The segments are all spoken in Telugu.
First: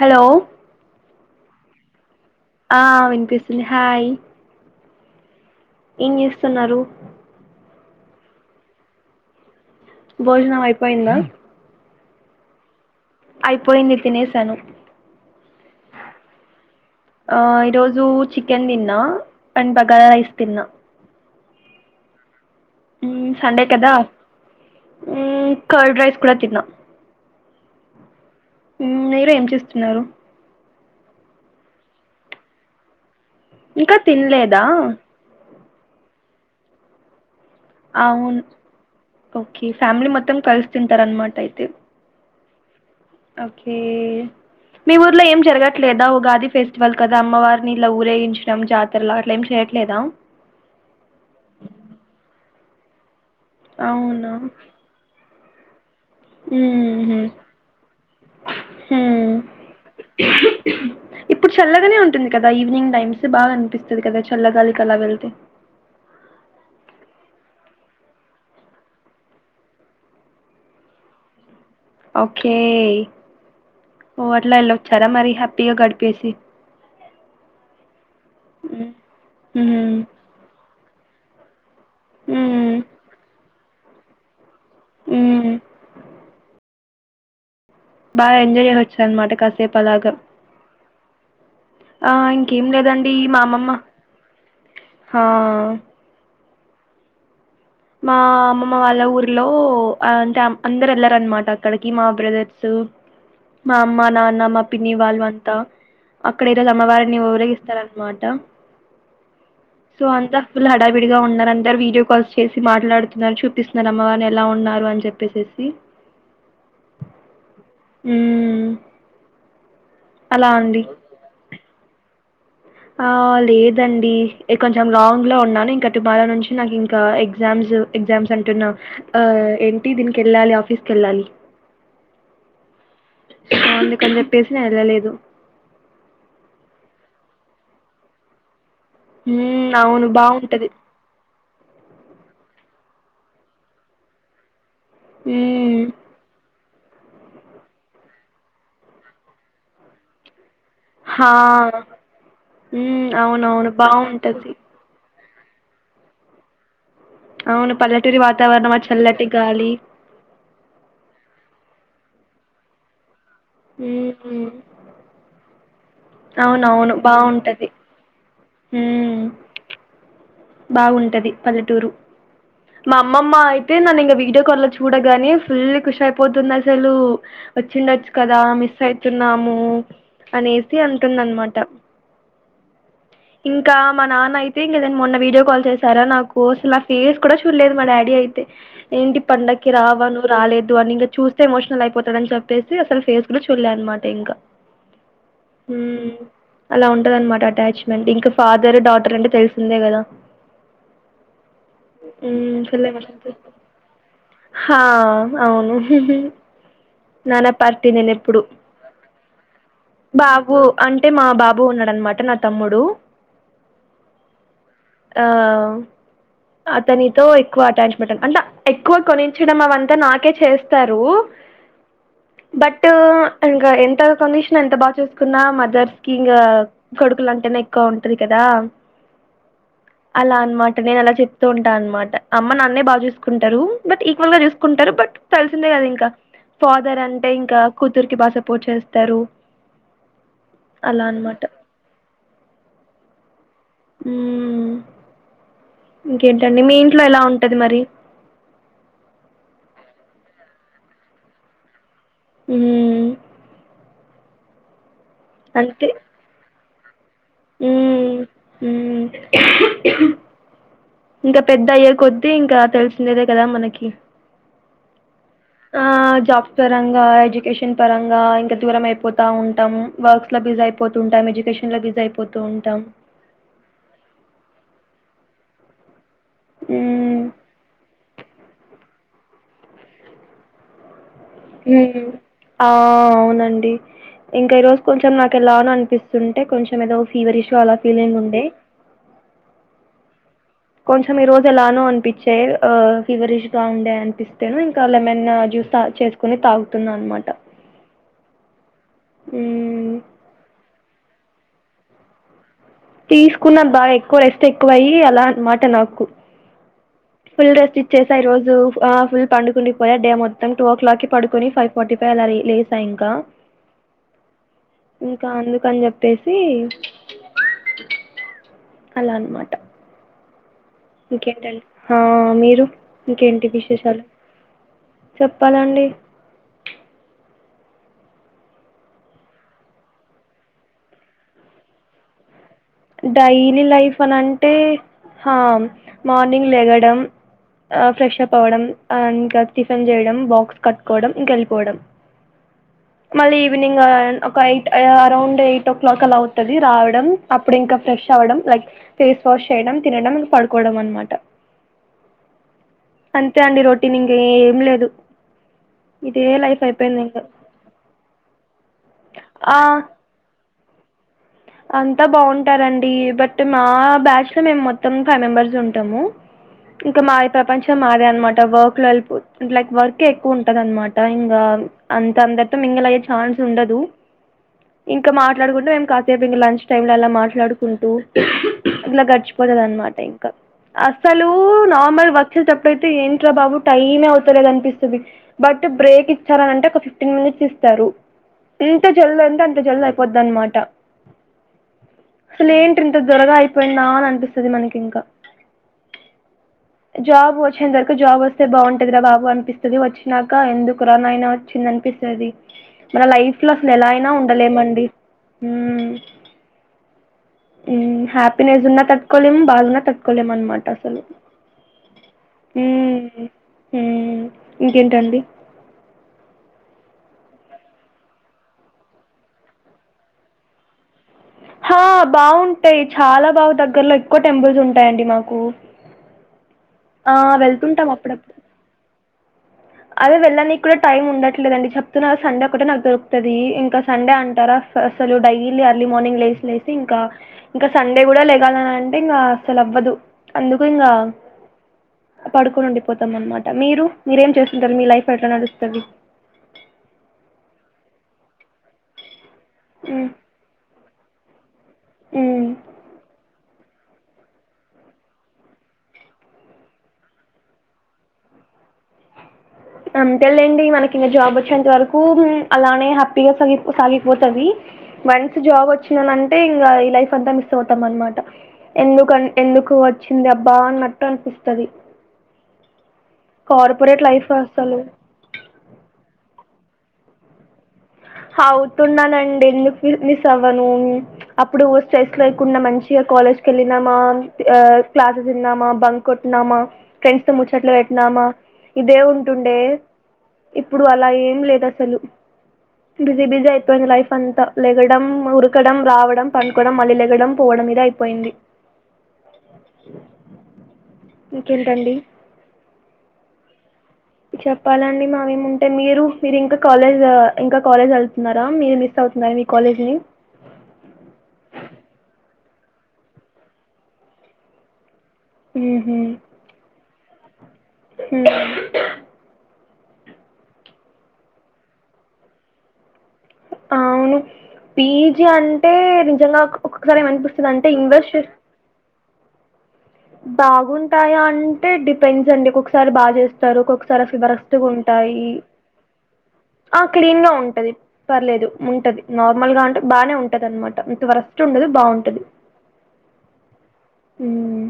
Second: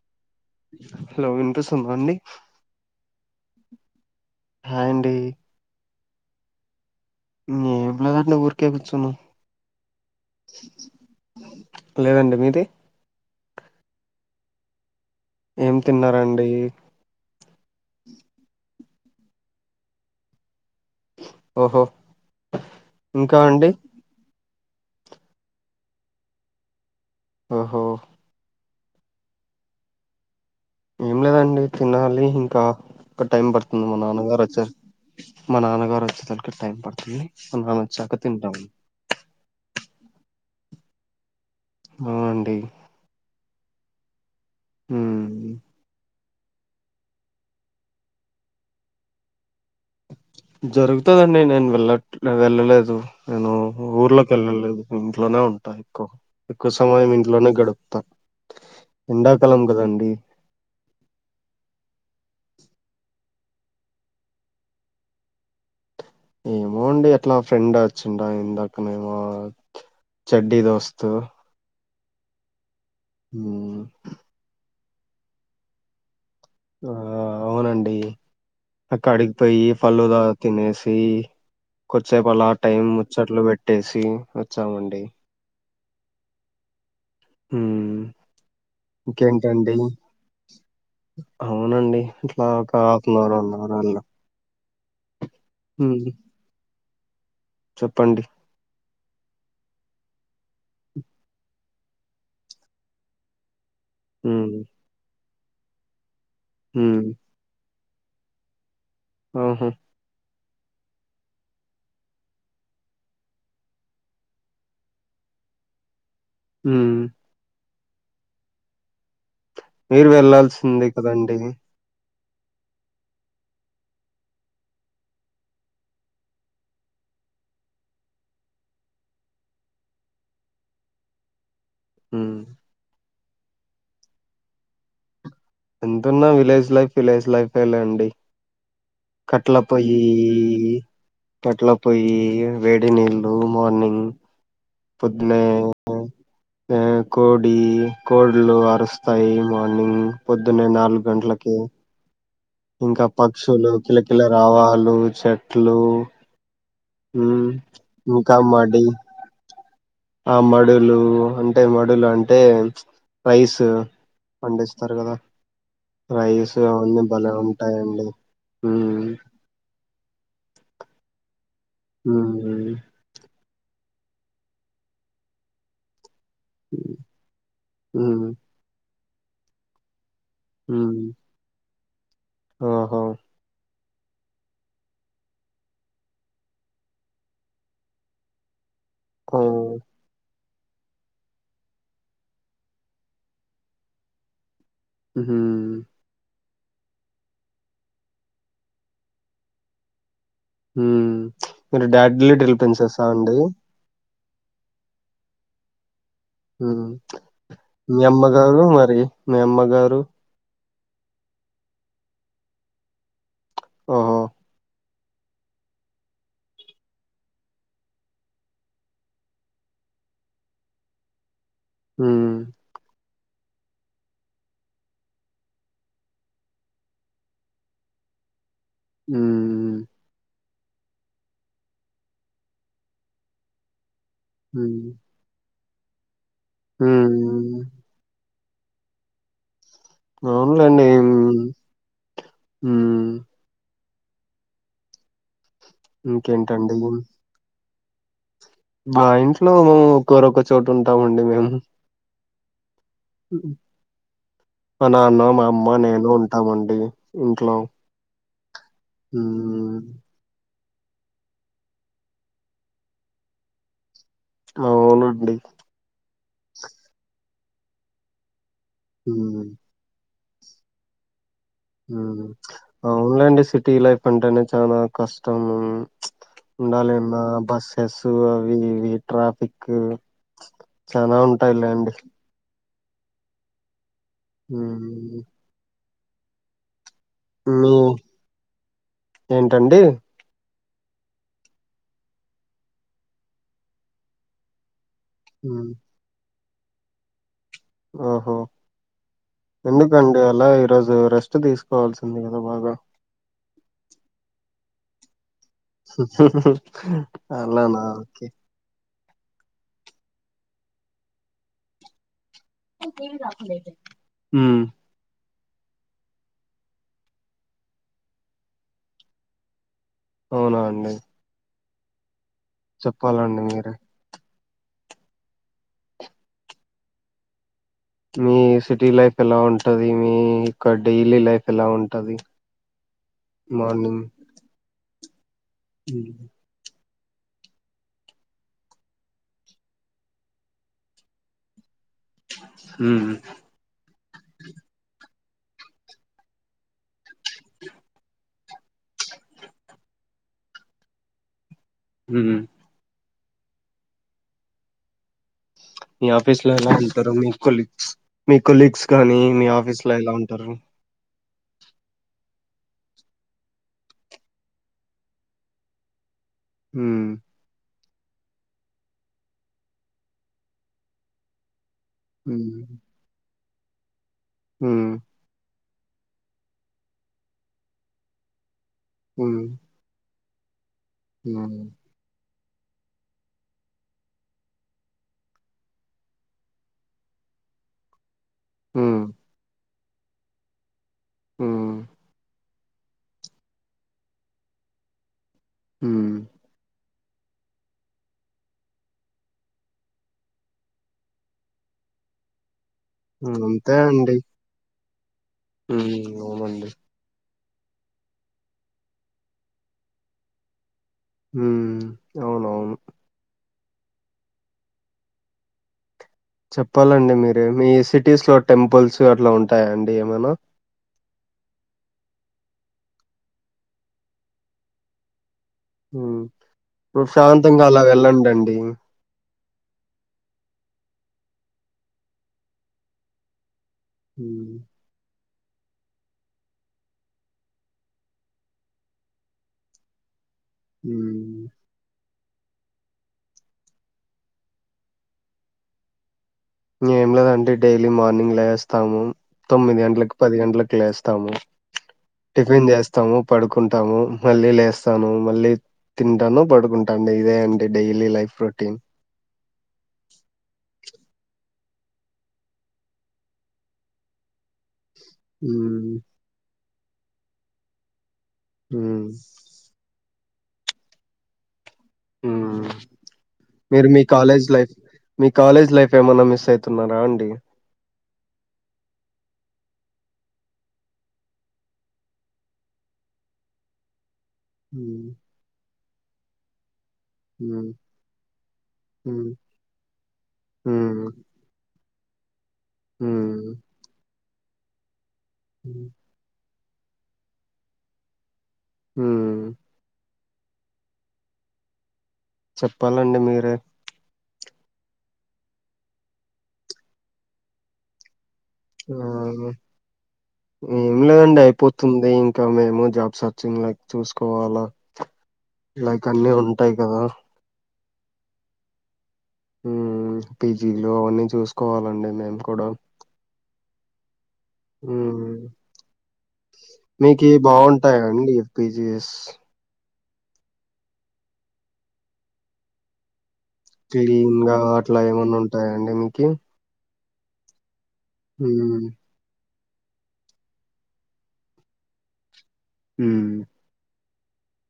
హలో హలో వినిపిస్తుందా అండి ఆ వినిపిస్తుంది హాయ్ హాయ్ అండి ఏం చేస్తున్నారు ఏం లేదండి ఊరికే కూర్చున్నా భోజనం అపోయిందా లేదండి మీది అయిపోయింది తినేసాను ఏం తిన్నారండి ఈరోజు చికెన్ తిన్నా అండ్ బగారా రైస్ తిన్నా ఓహో ఉ ఇంకా సండే అండి కదా ఉ కార్డ్ రైస్ కూడా తిన్నా ఓహో మీరు ఏం చేస్తున్నారు ఏం లేదండి తినాలి ఇంకా ఒక టైం పడుతుంది ఇంకా మా నాన్నగారు తినలేదా వచ్చారు మా నాన్నగారు వచ్చే తనికి టైం పడుతుంది మా నాన్న వచ్చాక అవును తింటాము ఓకే ఫ్యామిలీ మత్తం కలిసి తింటారు అన్మామా అయితే అ అండి ఓకే మీ ఊర్లో మ్మ్. ఏం జరగట్లేదా ఉగాది ఫెస్టివల్ కదా అమ్మవారిని ఇలా ఊరేగించడం జాతరలో అట్ ఏం చేయడం జరుగుతుందండి నేను వెళ్ళ వెళ్ళలేదు నేను ఊర్లోకి అవునా వెళ్ళలేదు ఇంట్లోనే ఉంటాను ఎక్కువ సమయం హుహు. ఇంట్లోనే గడుపుతా హ్మ్. ఎండాకాలం కదండి ఇప్పుడు చల్లగానే ఉంటుంది కదా ఈవినింగ్ టైమ్స్ బాగా అనిపిస్తుంది కదా చల్లగాలికి అలా వెళ్తే ఏమో అండి అట్లా ఫ్రెండ్ వచ్చిండ ఇందాకనే ఏమో చెడ్డి దోస్త్ ఓకే ఓ అట్లా వెళ్ళొచ్చారా మరి హ్యాపీగా గడిపేసి ఆ అవునండి హ్మ్. అక్క అడిగిపోయి హ్మ్. పళ్ళు ద తినేసి కొజచేపు అలా హ్మ్. టైం ముచ్చట్లు బెట్టేసి అత్ ఉహుహ్ హ్మ్ బాగా ఎంజాయ్ జీసోచర్ అన్మాట ఇంకేంటండి కాసేప్ పలాగా అవునండి ఆ ఇట్లా ఇంకేం ఒక హాఫ్ లేదండి అన్ అవర్ మా వన్ అవర్ అమ్మమ్మ అలా హాఆ హ్మ్ మా చెప్పండి. అమ్మమ్మ ఊ ఊర్లో ఆ అంటే ఆమ్ అందరుఏళ్లరన్నమాట అక్కడికి మా బ్రదర్సు మా అమ్మ నాన్న హ్మ్ మా పిన్ని వాళ్ళు అంతా అక్కడ ఈ రోస్ అమ్మ హ్మ్ వారిని ఊరేగి ఇస్తారన్ మాట ఆహా ఫుల్ హడావిడిగా ఉన్నర్ అందర్ వీడియో కాల్స్ చేసి మాట్లాడుతున్నారు చూపిసున్నారు అమ్మవని ఎలా ఉన్నారు అని జేప్పేసేసి ఉహుహ్ ఉహుహ్ మీర్ వెళ్లాల్సింది కదండి. ఆ లేదండి కొంచెం లాంగ్ లో ఉన్నాను. ఇంకా టుమారో నుంచి నాకు ఇంకా ఎగ్జామ్స్ జు ఎగ్జామ్స్ అంటున్నా. ఆ ఏంటి దీనికి వెళ్ళాలి ఆఫీస్క్ ఏళ్ళాలి. ఉహ్మ్ అందుకన్ జేప్పేసి నేన్ ఏళ్ళలేదు. ఎంతున్నా విలేజ్ లైఫ్ విలేజ్ లైఫె లేండి. కట్ల మ్మ్ అవును పోయియి బాగుంటది పట్ల పోయి వేడి నీళ్లు మార్నింగ్ ఉహు్ మ్య కోడి కొడళ్ళు అరుస్తాయి మార్నింగ్ పొద్ ద్దునే నాలుగ్ హా గంట్లకి ఇంకా ఉమ్ పక్షులు అవునవును కిలకిల బావుంటది రావాలు చెట్లు ఉమ్ అవును పల్లెటూరి వాతావరణం ఆ ఇంకామ్మాడి చల్లటి గాలి అమ్మడులు అంత్ టే మడుల్ అంటే రైసు ఉమ్ పండిస్తార్ గదా రైస్ అన్నమ్ బలే ఉంటాయండి. ఉహు్ బాగుంటది పల్లెటూరు మ్మ్ మా అమ్మమ్మ అయత్ తే నన్ ఇంగా వీడియో కాల్ లో చూడగానే ఫుల్ కుచ్చాప్ పోతుంది అసలు వచ్చిండొచ్చు మ్మ్ కదా మిస్ అయితున్నాము. అనేసి మ్మ్ అంటుందన్నమాట ఓహో ఇంకా మా నాన్న అయితే ఇంగా ఏదన్ మొన్న వీడియో కాల్ చేసారా నాక్ కొసులా నా ఫేస్ కూడా చూడలేదు మా డాడీ అయితే ఏంటి ఓ పండగకి రావా నువ్ రాలేద్ టూ అని ఇంగా చూస్తే ఎమోషనల్ అయిపోతాడ అన్ చెప్పేసి అసల్ ఫేస్ కూడా చూలే అనమాట ఇంకా ఉహుహ్ మ్మ్ అలా ఉంటది అనమాట అటాచ్మెంట్ ఇంకా ఫాదర్ డాటర్ అంటే తెలిసిందే కదా మీర్ డాడ్ లిటిల్ మ్మ్ ఫుల్ పిన్సేసా ఎమోషన్స్ అండి. హా అవును హ్మ్. నాన్న పార్టీ మీ నేన్ నేప్పుడు అమ్మగారు మరి? మీ అమ్మగారు? బాబు అంటే మా బాబు ఉన్నాడనమాట నా తమ్ముడు ఓహో ఆ అవ్ అతనితో ఎక్కువ అటాచ్మెంట్ అంటే ఎక్కువ కొనించడం అవంతా నాకే చేస్తారు. హ్మ్. బట్టు ఇంకా ఎంత కొనిష్ణా ఎంత బాగా చూసుకున్నా మదర్స్ కి ఇంకా కొడుకులు అంటేనే ఎక్కువ ఉంటది కదా హుహ్ అలా అన్మాట. నేను అలా చెప్తూ ఉంటా అన్మాట. అమ్మ నాన్నే బా చూసుకుంటారు. బట్ ఈక్వల్ గా చూసుకుంటారు. హ్మ్. బట్ తెలిసిందే కద ఇంక. ఫాదర్ అంటే హ్మ్. ఇంక కూతుర్కి బా స పోట్ చేస్తారు. అలా అవునులేండి. అనమాట మ్. మ్మ్. మ్. ఇంకేంటండి మీ ఇంట్లో ఎలా ఉంటది మరి? మా ఇంట్లో మేము ఒక్కోరొక చోటుంటామండీ. మేము. మ్ హ్మ్. నాన్న, మా అమ్మ, నేను ఉంటామండి. ఇంట్లో. మ్మ్ మ్. ఇంక పెద్దయ్యే కొద్ది ఇంక తెలిసిందే కదా మనకి. అవునండి. ఆ జాబ్స్ పరంగా, ఎడ్యుకేషన్ పరంగా ఇంక దూరం అయిపోతా హ్మ్. ఉంటాము. వర్క్ అట్ల బిజీ అయిపోతుంటాము. ఎజు మ్ అవున్ లేండి సిటీ లైఫ్ అంటేనే, చానా కష్టము. ఉండాలి అన్న మ్మ్ బస్సస్ అవి ఇవి ట్రాఫిక్ చాన ఉంటాయిలేండి. మ్మ్. ఆ అవునండి. ఇంకా ఈ రోజు కొంచెం మ్ నాకు ఎలానో అనిపిస్తుంటే కొంచెం ఏదో ఫీవరిష్ మీ అలా ఫీలింగ్ ఉండే. ఏంటండి కొంచెం ఈ రోజు ఎలానో అనిపిచ్చే. ఆ ఫీవరిష్ గా ఉండే అనిపిస్తేను ఇ క లెమన్ మ్ జ్యూస్ తా చేసుకొని తాగుతున్న అన్నమాట. ఓహో, మ్మ్ ఎందుకండి అలా ఈరోజు రెస్ట్ తీసుకోవాల్సింది కదా బాగా! తీసుకున్న బా ఎక్కువ, రెస్ట్ ఎక్కువయ్యి అలా అనమాట నాకు ఫుల్ అలాన రెస్ట్ ఇచ్చేసా ఓకె. ఈరోజు ఆ ఫుల్ పండుకుండిపోయ. డే మొత్తం. టూ ఓ క్లాకి పడుకొని ఫైవ్ ఫార్టీ పై అలా రి లేసా ఇంక. మ్ ఇంక అందుకని చెప్పేసి, అలా అన్నమాట. అవునా అండి ఇంకేంటండి? హా మీరు? చెప్పాలండి ఇంకేంటి మీరే విశేషాలు? చెప్పాలండి. మీ సిటీ లైఫ్ ఎలా ఉంటది? మీ క్క డైలీ లైఫ్ ఎలా ఉంటది? డైలీ లైఫ్ మార్నింగ్ అనంటే హా మార్నింగ్ లేగడం ఆ ఫ్రెష్ అప్ అవడం. ఆ ఇంకా టిఫెన్ చేయడం, బాక్స్ కట్టుకోవడం, ఇంక ఎళ్ళిపోవడం. మ్ మళ్ళీ ఈవినింగ్, ఆ ఒక eight around eight o'clock అలా అవుతది రావడం. అప్ ప్పుడు ఇంక ఫ్రెష్ అవ్వడం లైక్ ఫేస్ వాష్ చేయడం, తినడం, పడుకోవడం అనమాట. మ్ అంతే అండి రోటీన్ ఇంకేం లేదు. మీ ఇదే ఆఫీస్ లో లైఫ్ ఎలా అయిపోయింది ఉంటారు? ఇంకా మీ కొలీగ్స్, మీ కొలీగ్స్ కానీ, మీ ఆ, ఆఫీస్ లో ఎలా ఉంటారు? అంతా బాగుంటారండి. బట్ మా బ్యాచ్ లో మేము మొత్తం ఫైవ్ మెంబర్స్ ఉంటాము. ఇంక మ్ మా ఈ ప్రపంచ చం మాదే అనమాట. వర్క్ లో వెళ్ళిపో లైక్ వర్క్ ఎక్కువుంటది అనమాట. ఇంగ, అంత అందరితో హ్మ్ మింగిల్ అయ్యే ఛాన్స్ ఉండదు. హ్మ్ ఇంక మాట్లాడుకుంటే మేము కొంసేపు ఇంక లంచ్ టైమ్ లో అలా మాట్లాడుకుంటూ, ఇట్ల హ్మ్ గడిచిపోతది అనమాట ఇంక. అస్సలు హ్మ్ నార్మల్ వక్ సీల్ తప్పయితే ఏంట్ రా బాబు టైమే అవుత లేదు అనిపిస్తది, బట్ బ్రేక్ ఇచ్చారనంటే ఒక ఫిఫ్టీన్ మినిట్స్ ఇస్తారు. ఎంత హ్మ్ జల్ది అంటె అంత జల్ది అయిపోద్ అనమాట. మ్ అసలు ఏంటి ఇంత త్వరగా అయిపోయిందా, అని అనిపిస్తది మనకింక. మ్ జాబ్ వచ్చేంతవరకు జాబ్ వస్తే బాగుంటంది కదా అవు అనిపిస్తాది వచ్చినాక ఎందుకురా నాయన వచ్చింది అ అనిపిస్తుది మన లైఫ్ లో అసలు ఎలాయినా ఉండలేమండి ఉహ్మ్ అవునండి ఉమ్మ్ హ్యాపీనెస్ ఉన్నా తట్టుకోలేము బాదున్నా తట్టుకోలేం అనమాట ఉమ్మ్ అవునవును ఉమ్మ్ ఇంకేంటండి చెప్పాలండి మీరే మీ సిటీస్ లో టెంపుల్స్ అట్లా ఉంటాయాండి ఏమైనా ఆ బాగుంటాయి చాలా బాగు దగ్గరలో ఎక్కువ టెంపుల్స్ ఉంటాయంండి మాకు మ్మ్ ఆ! ప్రశాంతంగా అలా వెళ్తుంటాం వెళ్ళండి అప్పుడప్పుడు. అండి అదే వెళ్ళానికి కూడా టైమ్ ఉండట్లేదండి చెప్తున్నా సండే ఒకటే నాకు దొరుకుతాది ఇంకా సండే హ్మ్. అంటారా అస అసలు డైలీ అర్లీ మార్నింగ్ లేసి లేసి ఇంకా ఇంకా సండే కూడా లేగాలనంటే ఇంకా అసలు అవ్వదు అందుకు ఇంగ హ్మ్. పడుకొని ఉండిపోతాం అనమాట మీరు మీరేం చేస్త ఇంక మీ లైఫ్ ఎట్లా నడుస్తది ఏం లేదండి డైలీ మార్నింగ్ లేస్తాము తొమ్మిది హ్మ్. గంటలకి పది గంటలకి లేే స్తాము హ్మ్. టిఫిన్ చేస్తాము పడుకుం టాము మళ్ళీ లేస్తాను మళ్ళీ తింటాను పడుకుంటాండి ఇదే అండి డైలీ లైఫ్ రొటీన్ అంతేలేండి మనకి ఇంకా జాబ్ వచ్చేంత వరకు అలానే హ్యాపీగా సాగిపో సాగిపోతది వన్స్ జాబ్ హ్మ్. వచ్చిందనంటే ఇంగ ఈ లైఫ్ అంతా మిస్ అవుతాం అనమాట మ్మ్ ఎందుకు అన్ ఎందుకు వచ్చింది అబ్బా అన్నట్టు అనిపిస్తాది ఉమ్మ్ మీరు మీ కాలేజ్ లైఫ్ మీ కాలేజ్ లైఫ్ ఏమన్నా మిస్ అయితున్నారా అండి అవుతున్నానండి ఎందుకు మిస్ అవ్వను అప్పుడు స్ట్రెస్ లేకుండా మంచిగా కాలేజ్ కేళ్ళినామా ఆ మ్మ్ క్లాసెస్ విన్నామా బంక్ కొట్టిన్నామా ఫ్రెండ్స్ తో మ్మ్ ముచ్చట్లు పెట్నామా ఇదే మ్మ్ ఉంటుండే ఇప్పుడు అలా ఏం లేదు అసలు బిజీ బిజీ మ్మ్ అయిపోయింది లైఫ్ అంతా లెగడం ఉరకడం మ్మ్ రావడం పండు కొడం మళ్ళి లెగడం పోవడం ఇదే అయిపోయింది ఉమ్మ్ ఇంకేంటండి చెప్పాలండి మీరే చెప్పాలండి మావేముంటయ్ మీరు మీరు ఇంకా కాలేజ్ ఇంకా కాలేజ్ ఎళ్తు మ్మ్ ఏం లేదండి అయిపోతుంది ఇం కా మేము జాబ్ సెర్చింగ్ లైక్ చూసుకోవాలా లైక్ అన్ని ఉంటాయి కదా ఉమ్మ్ ఉమ్మ్ పీజీలు అవన్నీ చూసుకోవాలండి మేము కూడా ఆవును పీజి మ్మ్ అంటే నిజంగా ఒకొక్కసారి మీకి ఏమనిపిస్తది అంటే బాగుంటాయా ఇన్వెస్ అండి పీజీఎస్ బాగుంటాయా అంటే డిపెండ్స్ అండి ఒక్కొకసారి బాగా చే స్తారు ఒక్కొక్కసారి అసలు క్లీన్ వరస్ట్ గా అట్లా ఉంటాయి ఏమన్నా ఉంటాయా అండి మీకి అ క్లీన్ గా ఉంటది పర్లేదు మ్మ్ ఉంటది నార్మల్ గా బాగనే ఉంటదినమాట అంత వరస్ట్ ఉండదు బాగుంటది ఉమ్మ్ ఉమ్మ్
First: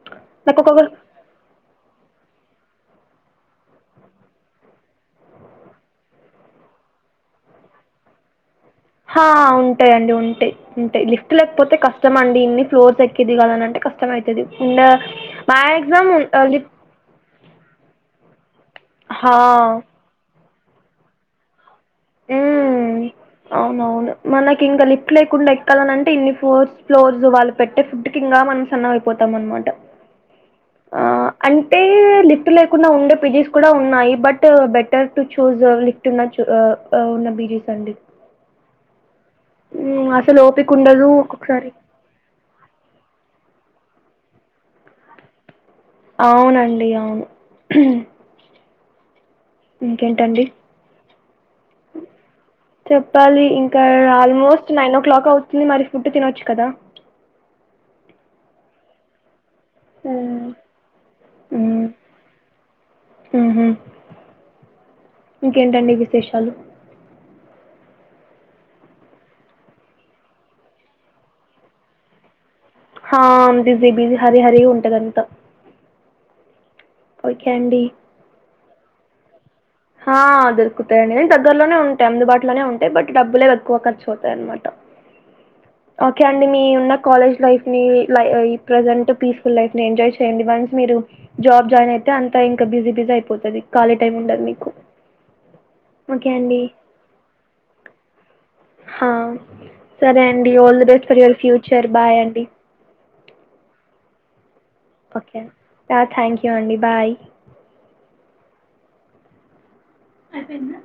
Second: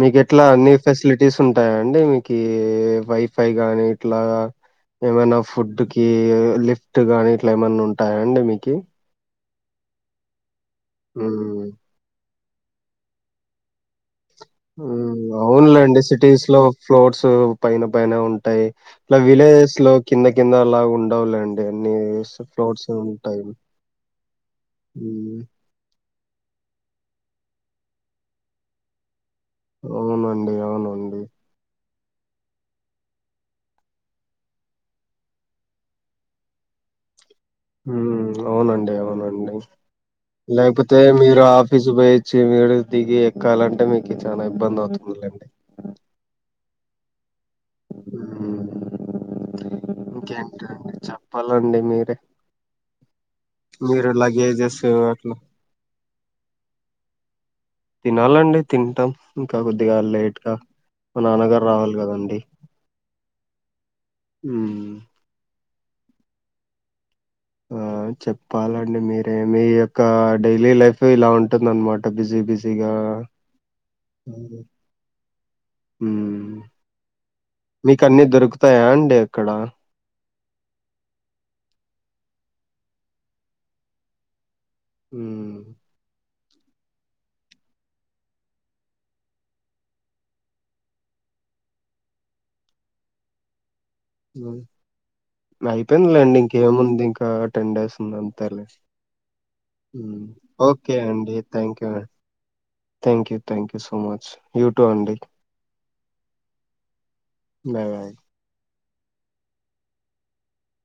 మీకేట్లా అన్ని ఫెసిలిటీస్ ఉంటాయా అండి మీ కి వైఫై గాని ఇట్లా ఏమైనా ఫుడ్ కి లిఫ్ట్ గానీ ఇట్లా ఏమన్నా ఉంటాయాండి మీ ఆ ఉంటాయండి ఉంటాయ్ ఉంటాయ్ లిఫ్ట్ హ్మ్ లేకపోతే కష్టంమ ఇన్ని ఫ్లోర్స్ ఎక్కి దిగాలి అని అంటే కష్టం అవుతుది ఉండా హ్మ్ అవునులేండి సిటీస్ లో ఫ్లోర్స్ పైన పైన ఉంటాయి ఇలా హా విలేజెస్ లో కింద కిందలా ఉండవులేండి అన్ని మ్మ్ ఫ్లోర్స్ ఉంటాయి అవునవును హ్మ్మ్ ఫోర్త్ ఫ్లోర్స్ వాళ్ళు పెట్టే ఫుడ్ కింకా మనం సన్నం అయిపోతునం న్నమాట అవునండి ఆ అవునండి అంటే లిఫ్ట్ లేకుండా ఉండే పీజీస్ కూడా ఉన్నాయి but better to choose lift నా ఆ ఆ ఉన్న బీ హ్మ్మ్ అవునండి అవునండి అవునండి హ్మ్. అసలు లేకపోతే ఓపికుండదు మీరు ఒక్కొక్కసారి. ఆఫీస్ పోయచ్చి మీరు దిగి ఎ క్కాలంటే మీకు చాలా ఇబ్బంది అవుతుంది లేండి అవునండి అవును హ్మ్ ఇంకేంటండి చెప్పాలండి మీరే చెప్పాలి ఇంకా మీరు almost luggages nine o'clock అట్లా అవుతుంది మరి ఫుడ్ తినచ్చు కదా తినాలండి తింటాం ఇంకా కొద్దిగా లేట్ హ్మ్. గా మా నాన్నగారు రావాలి కదండి హ్మ్మ్ హ్మ్మ్ ఇంకేంటండి విశేషాలు ఆ చెప్పాలండి మీరే మీ యొక్క డైలీ లైఫ్ ఇలా ఉంటుందన్నమాట బిజీ బిజీ హా అవును బిజి బిజిగా హరి హరి ఉంటదంతా హ్మ్మ్ ఒకే అండి యండి అక్కడ హా దొరుకుతాయండి నేను దగ్గరలోనే ఉంటాయి అందుబాటులోనే ఉంటాయి బట్ డబ్బులే ఎక్కువ ఖర్చుపోతాయి అనమాట. హ్మ్మ్ ఆండ్ మీ ఉన్న కాలేజ్ లైఫ్ ని ప్రజెంట్ పీస్ఫుల్ లైఫ్ ని ఎంజాయ్ చేయండి వన్స్ మీరు జాబ్ జాయిన్ అయితే అంతా ఇంకా బిజీ బిజీ అయిపోతుది ఖాళీ టై ఉండదు మీకు ఓకే అయిపోయిందిలేండి అండి. ఇంకేముంది ఇంకా టెన్ డేస్ ఉంది అంతే లే ఆ! సరే హ్మ్మ్ అండి. All the okay best for అండి యువర్ థ్యాంక్ ఫ్యూచర్. అండి bye thank thank you so much you too అండి ఓకే ఆ థ్యాంక్ యూ అండి బాయ్ బాయ్ బాయ్ అయిపోయిందా